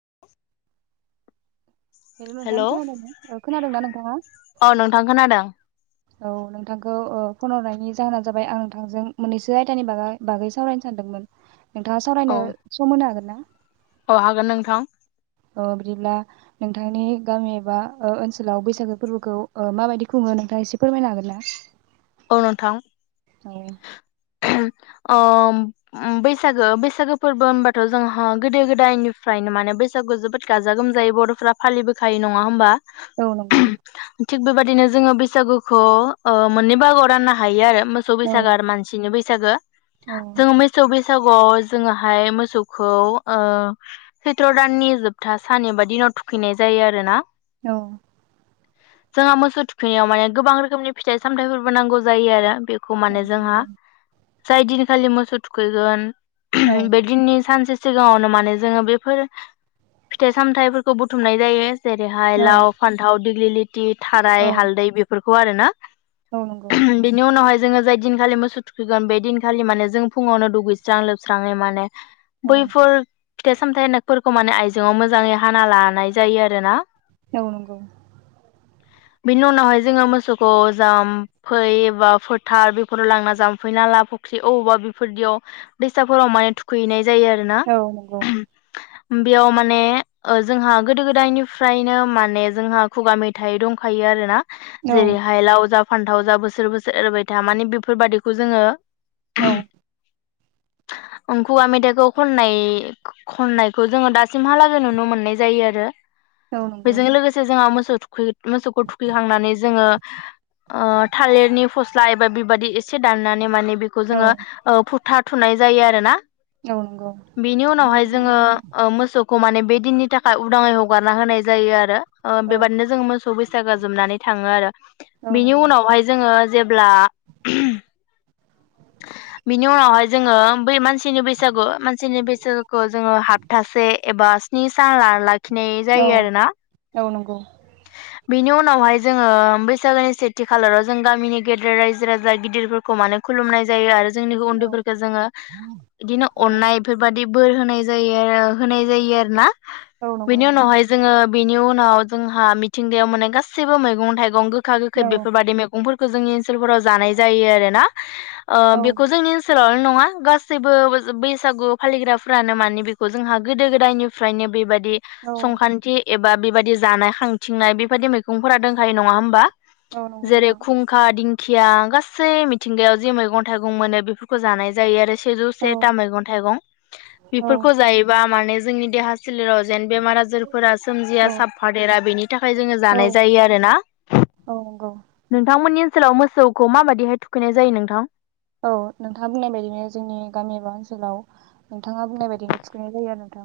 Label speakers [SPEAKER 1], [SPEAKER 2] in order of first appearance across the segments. [SPEAKER 1] [unintelligible]
[SPEAKER 2] Hello नोंथां खोनादों ना औ खोनादोंना नोंथाङा
[SPEAKER 1] औ नोंथां खोनादों
[SPEAKER 2] औ नोंथांखौ ओ। फन हरनायनि जाहोना जाबाय आं नोंथांजों मोननैसो आयदानि बागो बागै सावरायनो सानदोंमोन । नोंथांङा
[SPEAKER 1] औ
[SPEAKER 2] सावरायनो सम होनो हागोन ना ।
[SPEAKER 1] औ हागोन नोंथां
[SPEAKER 2] अ बिदिब्ला नोंथांनि गामि एबा ओ ओनसोलाव बैसागो फोरबोखौ ओ माबायदि खुंङो नोंथांङा एसे फोरमायनो हागोन ना?
[SPEAKER 1] औ नोंथां।
[SPEAKER 2] औ
[SPEAKER 1] ओम बैसागो बैसागो फोरबो होनबाथ' जोंहा गोदो गोदायनिफ्रायनो माने बैसागु जोबोद गाजा गोमजायै बर'फ्रा फालिबोखायो नंङा होमबा ।
[SPEAKER 2] औ नंगौ।
[SPEAKER 1] थिग बेबायदिनो जोंङो बैसागुखौ ओ मोननै बाहागोआव राननो हायो आरो। मोसौ
[SPEAKER 2] औ
[SPEAKER 1] बैसागो मानसिनि बै सागो
[SPEAKER 2] औ
[SPEAKER 1] जोंङो मैसौ बैसा गोआव जोंङोहाय मोसौखौ ओ सैथ्र' दाननि जोबथा सान एबा दिनाव थुखैनाय जायो आरोना ।
[SPEAKER 2] औ
[SPEAKER 1] जोंहा मोसौ थुखैनायाव माने गोबां रोखोमनि फिथाइ सामथायफोर बो नांगौ जायो आरो बे खौ
[SPEAKER 2] औ
[SPEAKER 1] माने जोंहा
[SPEAKER 2] नंगौ
[SPEAKER 1] जाय दिनखालि मोसौ थुखैगोन
[SPEAKER 2] औ
[SPEAKER 1] बै दिननि सानसे सिगांङावनो माने जोंङो बेफोर फिथाइ सामथाइफोरखौ बुथुमनाय जायो । जेरैहाय
[SPEAKER 2] औ
[SPEAKER 1] लाव फानथाव दिगलि लि दि थाराय हालदै बेफोरखौ हु आरो ना
[SPEAKER 2] औ नंगौ
[SPEAKER 1] बिनि उनावहाय जोङो जाय दिनखालि मोसौ थुखैगोन बे दिनखालि माने जों फुङावनो दुगैस्रां लोबस्राङै माने
[SPEAKER 2] औ
[SPEAKER 1] बैफोर फिथाइ सामथाइ होनाय फोर खौ माने आइजोआव मोजाङै हाना लानाय जायो आरोना।
[SPEAKER 2] नौ नंगौ।
[SPEAKER 1] बिनि उनावहाय जोङो मोसौखौ जाम फै एबा फोथार बेफोराव लांना जामफै नाला फुख्रि अबावबा बेफोरदियाव दैसाफोराव माने थुखैनाय जायो आरोना।
[SPEAKER 2] औ नंगौ
[SPEAKER 1] बेयाव माने ओ जोंहा गोदो गोदायनिफ्रायनो माने जोंहा खुगा मेथाइ दंखायो आरोना
[SPEAKER 2] औ
[SPEAKER 1] जेरै लावजाब लाव जा बोसोर बोसोर एरबाय था माने बेफोरबायदिखौ जोङो
[SPEAKER 2] औ
[SPEAKER 1] अंखुवा मेथाइखौ खननाय खननायखौ जोङो दास सिमहालागै नुनो मोननाय जायो आरो
[SPEAKER 2] औ नंगौ
[SPEAKER 1] बेजों लोगोसे जोंआ मोसुत थुखैट मोसौखौ थुखैखांनानै जोङो ओ थालिरनि फस्ला एबा बेबादि एसे दाननानै मानेब बेखौ
[SPEAKER 2] औ
[SPEAKER 1] जोङो ओ फुट थाथुनाय जायो आरो ना
[SPEAKER 2] औ नंगौ
[SPEAKER 1] बेनि उनावहाय जोङो ओ मोसौक क माने बे दिननि थाखाय उदाङै हगारना होनाय जायो आरो अ
[SPEAKER 2] औ
[SPEAKER 1] बेबादनो जोङो मोसौ बैस सागोआ जोबनानै थाङो आरो
[SPEAKER 2] औ
[SPEAKER 1] बिनि
[SPEAKER 2] नंगौ
[SPEAKER 1] उनावहाय जोङो जेब्ला बिनि उनावहाय जोङो बै मानसि टिनि बैसागु मानसिनि बैसागुखौ जोङो हाबथासे एबास [unintelligible] थिनाय
[SPEAKER 2] औ
[SPEAKER 1] जायो आरो ना
[SPEAKER 2] औ नंगौ
[SPEAKER 1] बिनि उनावहाय जोङो बैसागोनि सेथि खालाराव जों गामिनि गेदेर रायजो राजा गिदिरफोरखौ मानोख खुलुमनाय जायो आरो जोंनिबो
[SPEAKER 2] औ
[SPEAKER 1] उन्दैफोरखौ जोङो बिदिनो
[SPEAKER 2] औ
[SPEAKER 1] अननाय बेफोरबायदिब बोर होनाय जायो आरो होनाय जायो आरो ना
[SPEAKER 2] औ नंगौ
[SPEAKER 1] बेनि
[SPEAKER 2] नोंथां
[SPEAKER 1] उनावहाय जोङो बेनि उनाव जोंहा मिथिंगायाव मोननाय गासैबो मैगं थाइगं गो खा गोखै
[SPEAKER 2] औ
[SPEAKER 1] बेफोरबायदि मैगं फोर खो जोंनि ओनसोलफोराव जानाय जायो आरो ना ओ
[SPEAKER 2] औ
[SPEAKER 1] बेखौ जोंनि ओनसो सोलावल' नङा गासैबो बैसागु फालिग्राफोरानो माने बेखौ जोंहा गोदो गोदायनिफ्रायनो बेबा दि
[SPEAKER 2] औ
[SPEAKER 1] संख्रान्ति एब बा बेबायदि जानाय खांथिंनाय बेबायदि मैगंफोरा दंखायो नङा होमबा
[SPEAKER 2] औ नंगौ
[SPEAKER 1] जेरै
[SPEAKER 2] नोंथां
[SPEAKER 1] खुुंखां दिं खिया गासै मि थिंगायाव जे मैगं थाइगं मोनो बेफोरखौ जानाय जायो आरो सेजौ
[SPEAKER 2] औ
[SPEAKER 1] सेथा मैगं थाइगं बेफोरखौ जायोबा माने जोंनि देहा सोलेराव जेन बेमार आजारफोरा सोमजिया
[SPEAKER 2] औ
[SPEAKER 1] साबफादेरा बेनि थाखाय जोङो
[SPEAKER 2] औ
[SPEAKER 1] जानाय जायो आरोना
[SPEAKER 2] औ नंगौ
[SPEAKER 1] नोंथांमोननि सोलाव मोसौखौ माबायदिहाय थु खैनाय जायो नोंथां?
[SPEAKER 2] औ नोंथाङा बुंनाय बायदिनो जोंनि गामि एबा ओनसोलाव नोंथाङा बुंनाय बायदिनो थुखैनाय जायो आरो नोंथां।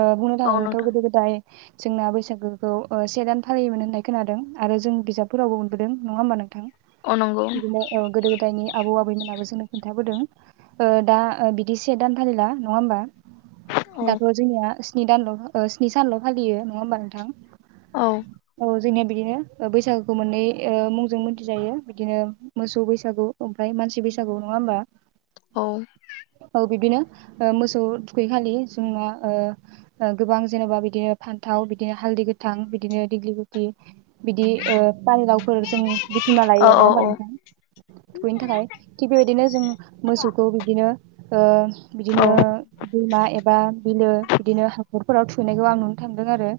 [SPEAKER 2] ओ‌ बुंनो
[SPEAKER 1] औ
[SPEAKER 2] थाङोब्लाथ'
[SPEAKER 1] नोंथां
[SPEAKER 2] गोदो गोदाय जोंना बैसागोखौ ओ से दान फालियोमोन होननाय खोनादों आरो जों बिजाबफोरावबो मोनबोदों नङा होमबा नोंथां?
[SPEAKER 1] औ नंगौ
[SPEAKER 2] बिदिनो औ गोदो गोदायनि आबौ आबैमोन मोनाबो जोंनो खोन्थाबोदों दा ओ बिदि से दान फालिला नङा होमबा?
[SPEAKER 1] औ
[SPEAKER 2] दाथ' जोंनिया सि नि दानल' स्नि सानल' फालियो नङा होमबा नोंथां?
[SPEAKER 1] औ।
[SPEAKER 2] औ जोंनिया बिदिनो बैसागोखौ मोननै ओ मुंजों मिथिजायो बिदिनो मोसौ बैसागु ओमफ्राय मानसि बैसा गु नङा होमबा?
[SPEAKER 1] औ
[SPEAKER 2] औ बिद्बिनो। ओ‌ मोसौ थुखैखालि जोंना ओ‌ ओ गोबां जेनोबा बिदिनो फान्थाव बिदिनो हालदै गोथां बिदिनो दिग्लि गुथि बिदि ओ फानलावफोर जों बुथुमना लायो नङा होमबा
[SPEAKER 1] औ
[SPEAKER 2] नोंथां थुखैनो थाखाय। थिग बेबायदिनो जों मोसौखौ बिब्दिनो ओ बिदिनो दैमा एबा बिलो बिदिनो हाखर फोराव थुखैनायखौ आं नुनो थांदों आरो।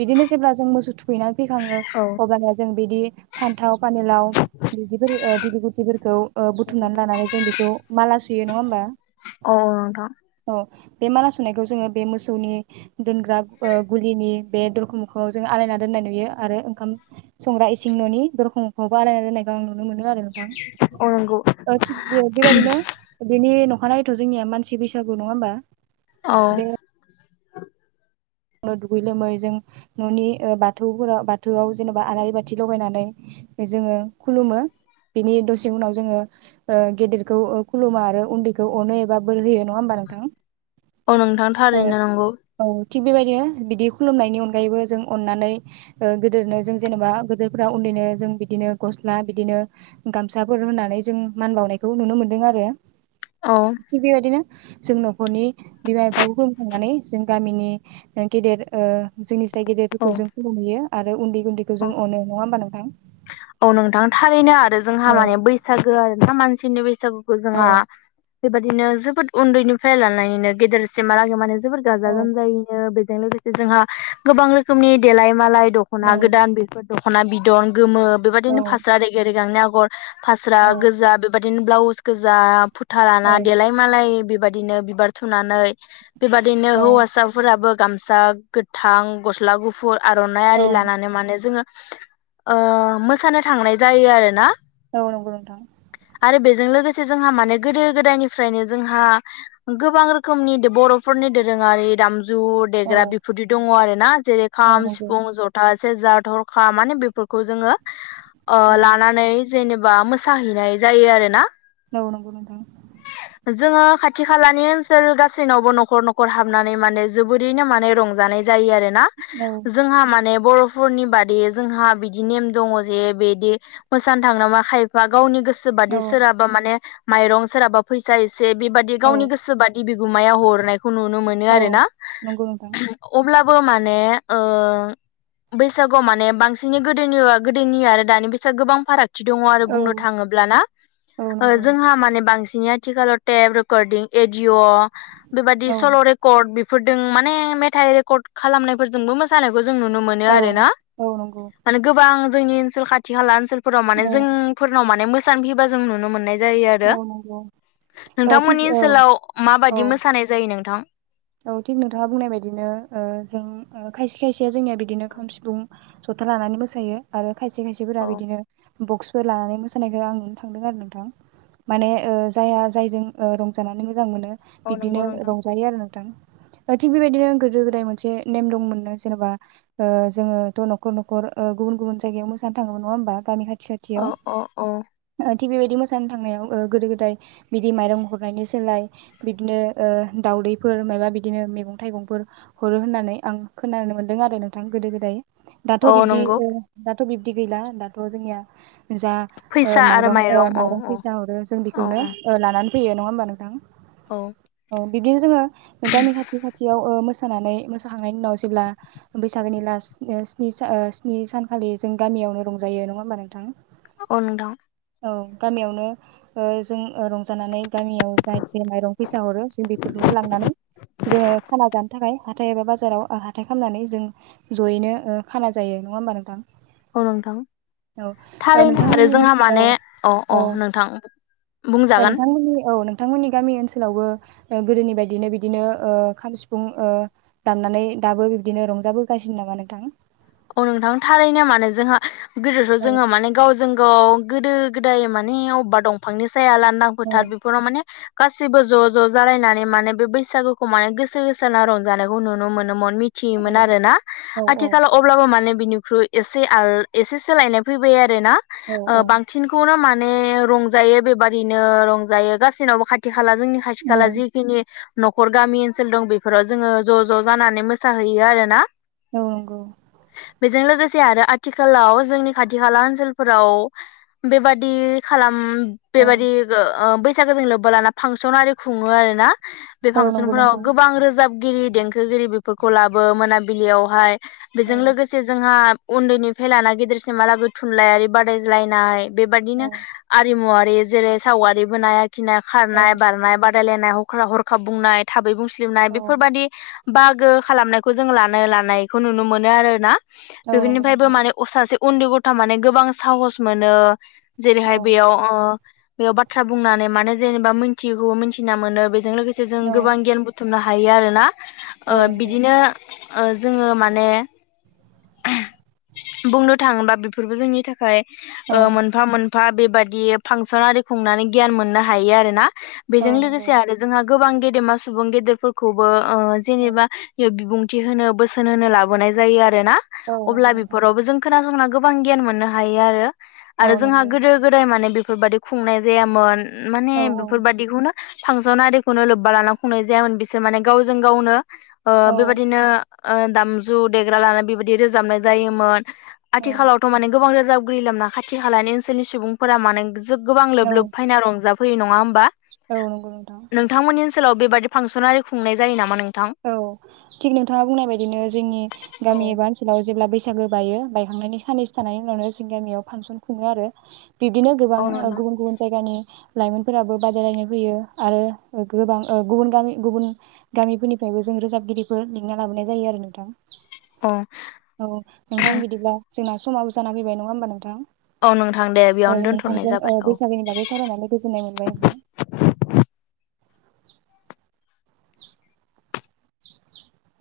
[SPEAKER 2] बिदिनो जेब्ला जों मोसौ थुखैनानै फैखाङो
[SPEAKER 1] औ
[SPEAKER 2] अब्लानिया जों बिदि फान्थाव फानिलाव बिदिफोर दिलि गुथिफोरखौ ओ बुथुमनानै लानानै जों बेखौ माला सुयो नङा होमबा
[SPEAKER 1] औ नोंथां
[SPEAKER 2] औ। बे माला सुनायखौ जोङो बे मोसौनि दोनग्रा ओ गुलिनि बे दरखं मोखाङाव जोङो आलायना दोननाय नुयो आरो ओंखाम संग्रा इसिं न'नि दरखं मोखाङावबो आलायना दोननायखौ आं नु नुनो मोनो आरो नोंथां।
[SPEAKER 1] औ नंगौ
[SPEAKER 2] ओ थिग बियो बेबायदिनो बिनि न' अखानायैथ' जोंनिया मानसि बैसागु नङा होमबा?
[SPEAKER 1] औ।
[SPEAKER 2] नो दुगै लोमै जों न'नि ओ बाथौफोराव बाथौआव जेन'बा आलारि बाथि लगायनानै जोङो खुलुमो बिनि दसे उनाव जोङो ओ गेदेरखौ खुलुमो आरो उन्दैखौ अनो एबा बोर होयो नङा होमबा नोंथां?
[SPEAKER 1] औ नोंथां
[SPEAKER 2] औ
[SPEAKER 1] थारैनो नंगौ।
[SPEAKER 2] औ थिग बेबायदिनो बिदि खुलुमनायनि अनगायैबो जों अननानै गोदोरनो जों जेन'बा गोदोरफ्रा उन्दैनो जों बिदिनो गस्ला बिदिनो गामसाफोर होनानै जों मान बावनायखौ नुनो मोनदों आरो।
[SPEAKER 1] औ
[SPEAKER 2] थिग बेबायदिनो जों न'खरनि बिमा बिफाखौ खुलुमखांनानै जों गामिनि गेदेर ओ जोंनि जाय
[SPEAKER 1] औ
[SPEAKER 2] गेदेरफोरखौ जों खुुलुमहैयो आरो उन्दै उन्दैखौ
[SPEAKER 1] औ
[SPEAKER 2] जों अनो नङा होमबा नोंथां?
[SPEAKER 1] औ नोंथां थारैनो आरो। जोंहा
[SPEAKER 2] औ
[SPEAKER 1] माने बैसागो आरो ना? मानसिनि बै बैसागुखौ
[SPEAKER 2] औ
[SPEAKER 1] जोङा बेबायदिनो जोबोद उन्दैनिफ्राय लानानैनो गेदेरसिमहालागे माने बेफोर गाजा
[SPEAKER 2] औ
[SPEAKER 1] गोमजायैनो बे जों लोगोसे जोंहा गोबां रोखोमनि देलाय मालाय।
[SPEAKER 2] औ
[SPEAKER 1] दख'ना गोदान बेफोर दख'ना बिदन गोमो
[SPEAKER 2] औ
[SPEAKER 1] बेबायदिनो फास्रा रेगे रेगांनि आगर फास्रा
[SPEAKER 2] औ
[SPEAKER 1] गोजा बेबादि बिदिनो ब्लाउस गोजा फु थालाना
[SPEAKER 2] औ
[SPEAKER 1] देलाय मालाय बिफ बेबायदिनो बिबार थुनानै बेबादिनो
[SPEAKER 2] औ
[SPEAKER 1] हौवासाफोराबो गामसा गोथां गस्ला गुफुर आर'नाइ आरि
[SPEAKER 2] औ
[SPEAKER 1] लानानै जोङो ओ मोसानो थांनाय जायो आरोना।
[SPEAKER 2] औ नंगौ नोंथां
[SPEAKER 1] आरो बेजों लोगोसे जोंहा माने गोदो गोदायनिफ्रायनो जोंहा गोबां रोखोमनि बर'फोरनि दोरोङारि दाम जु
[SPEAKER 2] औ
[SPEAKER 1] देग्रा बेफोरदि दङ आरो ना जेरै
[SPEAKER 2] औ
[SPEAKER 1] खाम
[SPEAKER 2] नंगौ
[SPEAKER 1] सिफुं जथा सेरजा थरखा माने बेफोरखौ जोङो। ओ
[SPEAKER 2] औ
[SPEAKER 1] लानानै जेनेबा मो साहैनाय जायो आरो ना जोङो
[SPEAKER 2] औ
[SPEAKER 1] खाथि खालानि ओनसोल गासैनावबो न'खर न'खर हाबनानै माने जोबोरैनो माने रंजानाय। जायो आरोना
[SPEAKER 2] औ
[SPEAKER 1] जोंहा माने बर'फ फोरनि बादि जोंहा बिदि नेम दङ जे बिदि मोसानो थां नामा खायफा गावनि गोसो सो
[SPEAKER 2] औ
[SPEAKER 1] बादि सोराबा माने माइरं सोरहाबा फैसा ए बे बेबादि
[SPEAKER 2] औ
[SPEAKER 1] गावनि गोसो बि गुमाया हरनाय खौ नुनो मोन
[SPEAKER 2] औ
[SPEAKER 1] आरोना।
[SPEAKER 2] नंगौ नोंथां
[SPEAKER 1] अब्ला बो माने ओ बैसागुआव माने बांसिनै गोदोनि गोदोनि आरो दानि बैसाग गोबां फाराग- थि दङ आरो
[SPEAKER 2] औ
[SPEAKER 1] बुंनो थाङोब्ला ना।
[SPEAKER 2] औ नंगौ
[SPEAKER 1] जोंहा माने बांसिन बिनि आथिखालाव टेब रेकर्डिं एडिअ'। बेबायदि
[SPEAKER 2] औ
[SPEAKER 1] सल' रेकर्ड बिफ फोरदों माने मेथाइ रेकर्ड खालामनायफोरजोंबो मोसानायखौ जों नुनो मोनो
[SPEAKER 2] औ
[SPEAKER 1] आरो ना ।
[SPEAKER 2] औ नंगौ
[SPEAKER 1] माने गोबां जोंनि ओनसोल खाथि खाला ओनसोल- फोराव माने
[SPEAKER 2] औ
[SPEAKER 1] जोंफोरनाव माने मो थामहिनबा जों नुनो मोननाय जायो आरो।
[SPEAKER 2] औ नंगौ ओ थिग
[SPEAKER 1] नोंथांमोननि
[SPEAKER 2] औ
[SPEAKER 1] ओनसोलाव
[SPEAKER 2] औ
[SPEAKER 1] माबायदि मोसानाय जायो नोंथां?
[SPEAKER 2] औ थिग नोंथाङा बुंनाय बायदिनो ओ जों खायसे खायसे जोंनिया बिदिनो खाम सिफुं जथा लानानै मोसायो आरो खायसे खायसेफोरा
[SPEAKER 1] औ
[SPEAKER 2] बिदिनो बक्सफोर लानानै मोसानायखौ आं नुनो थांदों आरो नोंथां । माने ओ जायहा जायजों ओ रंजानानै मोजां मोनो
[SPEAKER 1] औ नंगौ
[SPEAKER 2] बिब्दिनो
[SPEAKER 1] नोंथां
[SPEAKER 2] रंजायो आरो नों थिग बेबायदिनो गोदो-गोदाय मोनसे नेम दंमोननो जेनेबा जोङोथ' न'खर न'खर गुबुन गुबुन जायगायाव मोसानो थाङोमोन नङा होमबा गामि खाथि- खाथियाव
[SPEAKER 1] अ अ अ।
[SPEAKER 2] ओ थिग बेबायदि मोसानो थांनायाव गोदो-गोदाय बिदि माइरं हरनायनि सोलाय बिदिनो ओ दाउदै- फोर माबा बिदिनो मैगं-थाइगंफोर हरो होननानै आं खोनानो मोन्दों आरो नोंथां गोदो-गोदाय। दाथ'
[SPEAKER 1] औ
[SPEAKER 2] बिब्दि
[SPEAKER 1] नंगौ
[SPEAKER 2] ओ दाथ' बिब्दि गैला दाथ' जोंनिया जा ओ
[SPEAKER 1] फैसा आरो
[SPEAKER 2] माइरं ओ
[SPEAKER 1] औ
[SPEAKER 2] माइरं फैसा हरो जों
[SPEAKER 1] औ
[SPEAKER 2] बेखौनो
[SPEAKER 1] औ
[SPEAKER 2] ओ लानानै- फैयो नंङा होमबा नोंथां।
[SPEAKER 1] औ
[SPEAKER 2] बिदिनो जोङो गामि खाथि-खाथियावो ओ मोसा- मोसानानै मोसाखांनायनि उनाव जेब्ला बैसागोनि लास् स्नि सानखालि जों गामियावनो रंजायो नङा होमबा नोंथां
[SPEAKER 1] अ नोंथां
[SPEAKER 2] औ गामियावनो जों रं जानानै गामियाव जाय जसे माइरं फैसा हरो जों बेफोरखौनो लां जोङो खाना जानो थाखाय हाथाय एबा बाजाराव हाथाइ खामनानै जों जयैनो खाना जायो नङा होमबा नोंथां
[SPEAKER 1] औ नोंथां
[SPEAKER 2] औ ओ
[SPEAKER 1] थारैनो आरो
[SPEAKER 2] नोंथांमोननि
[SPEAKER 1] जोंहा
[SPEAKER 2] औ
[SPEAKER 1] माने अ
[SPEAKER 2] औ
[SPEAKER 1] अ नोंथां बुंजागोन
[SPEAKER 2] नोंथांमोननि औ नोंथांमोननि गामि ओनसोलावबो गोदोनि बायदिनो बिदिनो खाम सिफुं दामनानै दाबो बिबदिनो रंजाबोगासिनो नामा नोंथां
[SPEAKER 1] औ नोंथां थारैनो मानो जोंहा गोदोथ'
[SPEAKER 2] औ
[SPEAKER 1] जोङो माने गावजों गाव गोदो गोदाय माने अबेबा दंफांनि साया लांदां
[SPEAKER 2] औ
[SPEAKER 1] फोथार बेफोराव माने गासिबो ज' ज' जालायनानै माने बे बैसागुखौ माने गोसो होसारना रंजानायखौ नुनो मोनो मिथियोमोन
[SPEAKER 2] औ
[SPEAKER 1] आरोना
[SPEAKER 2] औ
[SPEAKER 1] आथिखालाव अब्लाबो माने बिनिख्रुइ एसे सोलायनाय फैबाय आरो ना
[SPEAKER 2] औ औ
[SPEAKER 1] बांसिनखौनो माने रंजायो बेबादिनो रंजायो गासिनावबो खाथि खाथि खाला जोंनि खाथि
[SPEAKER 2] औ
[SPEAKER 1] खाला जिखिनि न'खर गामि ओनसोल दं बेफोराव जोङो ज' ज' जानानै मोसाहैयो आरोना
[SPEAKER 2] औ
[SPEAKER 1] बेजों लोगोसे आरो आथिखालाव जोंनि खाथि खाला ओनसोलफोराव बेबादि खालाम
[SPEAKER 2] औ
[SPEAKER 1] बेबायाददि बैसागोजों लोब्ब लाना फांसन आरि खुङो आरोना बे
[SPEAKER 2] औ नंगौ
[SPEAKER 1] फांसनफोराव
[SPEAKER 2] नोंथां
[SPEAKER 1] गोबां रोजाबगिरि, देंखोगिरि बेफोरखौ लाबो मोनाबिलियावहाय
[SPEAKER 2] औ
[SPEAKER 1] बेजों लोगोसे जोंहा उन्दैनिफ्राय लाना गेदेरसिमहालागै थुनलाइयारि बादायज्लायनाय बेबायादिनो
[SPEAKER 2] औ
[SPEAKER 1] आरिमुवा होयो जेरै सावगारि बोनाय खिनाय खारनाय
[SPEAKER 2] औ
[SPEAKER 1] बारनाय बा बादायलायनाय हख्रा हरखाब बुंनाय थाबै बुं नाय
[SPEAKER 2] औ
[SPEAKER 1] बेफोरबादि बाहागो खालामनायखौ जों लानो लानायखौ नुनो मोनो आरो ना
[SPEAKER 2] औ नंगौ
[SPEAKER 1] बेफोरनिफ्रायबो
[SPEAKER 2] नोंथां
[SPEAKER 1] माने अ सासे उन्दै गथ'आ माने गोबां साहस मोनो
[SPEAKER 2] औ
[SPEAKER 1] जेरैहाय बेयाव ओ बेयाव बाथ्रा बुंनानै माने जेनेबा मिथिगौ मिथिना मोनो बेजों लोगोसे जों
[SPEAKER 2] औ
[SPEAKER 1] गोबां गियान बुथुमनो हायो हायो आरो ना ओ
[SPEAKER 2] औ नंगौ
[SPEAKER 1] बिदिनो ओ जोङो माने [unintelligible] बुंनो थाङोबा बेफोरबो जोंनि थाखाय
[SPEAKER 2] औ
[SPEAKER 1] ओ मोनफा मोन बफा बेबायदि फांसन आरि खुंनानै गियान मोननो हायो आरोना।
[SPEAKER 2] औ
[SPEAKER 1] बेजों
[SPEAKER 2] नंगौ
[SPEAKER 1] लोगोसे आरो जोंहा गोबां गेदेमा सुबुं गेदेरफोरखौबो ओ
[SPEAKER 2] औ
[SPEAKER 1] जेनेबा बिबुं थि होनो बोसोन होनो लाबोनाय जायो आरो ना
[SPEAKER 2] औ नंगौ
[SPEAKER 1] अब्ला
[SPEAKER 2] नोंथां
[SPEAKER 1] बेफोरावबो जों खोनासंनांगौ गोबां गियान मोननो हायो आरो
[SPEAKER 2] औ
[SPEAKER 1] आरो जोंहा
[SPEAKER 2] नंगौ
[SPEAKER 1] गोदो गोदाय माने बे फोरबायादि खुंनाय जायामोन माने
[SPEAKER 2] औ
[SPEAKER 1] बेफोरबादिखौनो फांसन आरिखौनो लोब्बा लानां खुंनाय जायामोन बिसोर माने गावजों गावनो ओ
[SPEAKER 2] औ
[SPEAKER 1] बेबादिनो आ दामजु देग्रा लानानै बेबायदि रोजाबनाय जायोमोन
[SPEAKER 2] औ
[SPEAKER 1] आथिखालावथ' माने गोबां रो जावग्रि लामा खाथि खालानि ओनसोलनि सुबुंफोरा मानो गोबां लोब
[SPEAKER 2] औ
[SPEAKER 1] लोब फायना रंजा फैयो नङा होमबा!
[SPEAKER 2] औ नंगौ नोंथां।
[SPEAKER 1] सोलाव बेबायदि फांसनारि खुंनाइ जायो नामा नों
[SPEAKER 2] औ थिग नोंथाङा बुंनाय बायदिनो जों
[SPEAKER 1] औ
[SPEAKER 2] नि एबा ओनसाव जेब्ला बैसा बैसागो बायो बायखांनायनि साननैस थानायनि उनावनो जोंनि गामियाव फांसन खुङो आरो बिदिनो गोबां
[SPEAKER 1] औ नोंथां
[SPEAKER 2] गुबुन गुबुन जायगानि लाइमोनफोराबो बादायलायनाय फैयो आरो गोबां गुबुन गामि गुबुन गामिफो फ्रायबो जों रोजाबगिरिफोर लिंना लाबोनाय जायो आरो नोंथां ।
[SPEAKER 1] [unintelligible]
[SPEAKER 2] औ नोंथां बिदिब्ला जोंना स समाबो जा फैबाय नङा होनबा नोंथां
[SPEAKER 1] औ नोंथां दे
[SPEAKER 2] । औ
[SPEAKER 1] बेयावनो दोनथ'नाय
[SPEAKER 2] नोंथांजों ओ
[SPEAKER 1] जाबाय औ।
[SPEAKER 2] बैसागोनि बागै सावरायनानै गोजोननाय मोनबाय नोंथां ।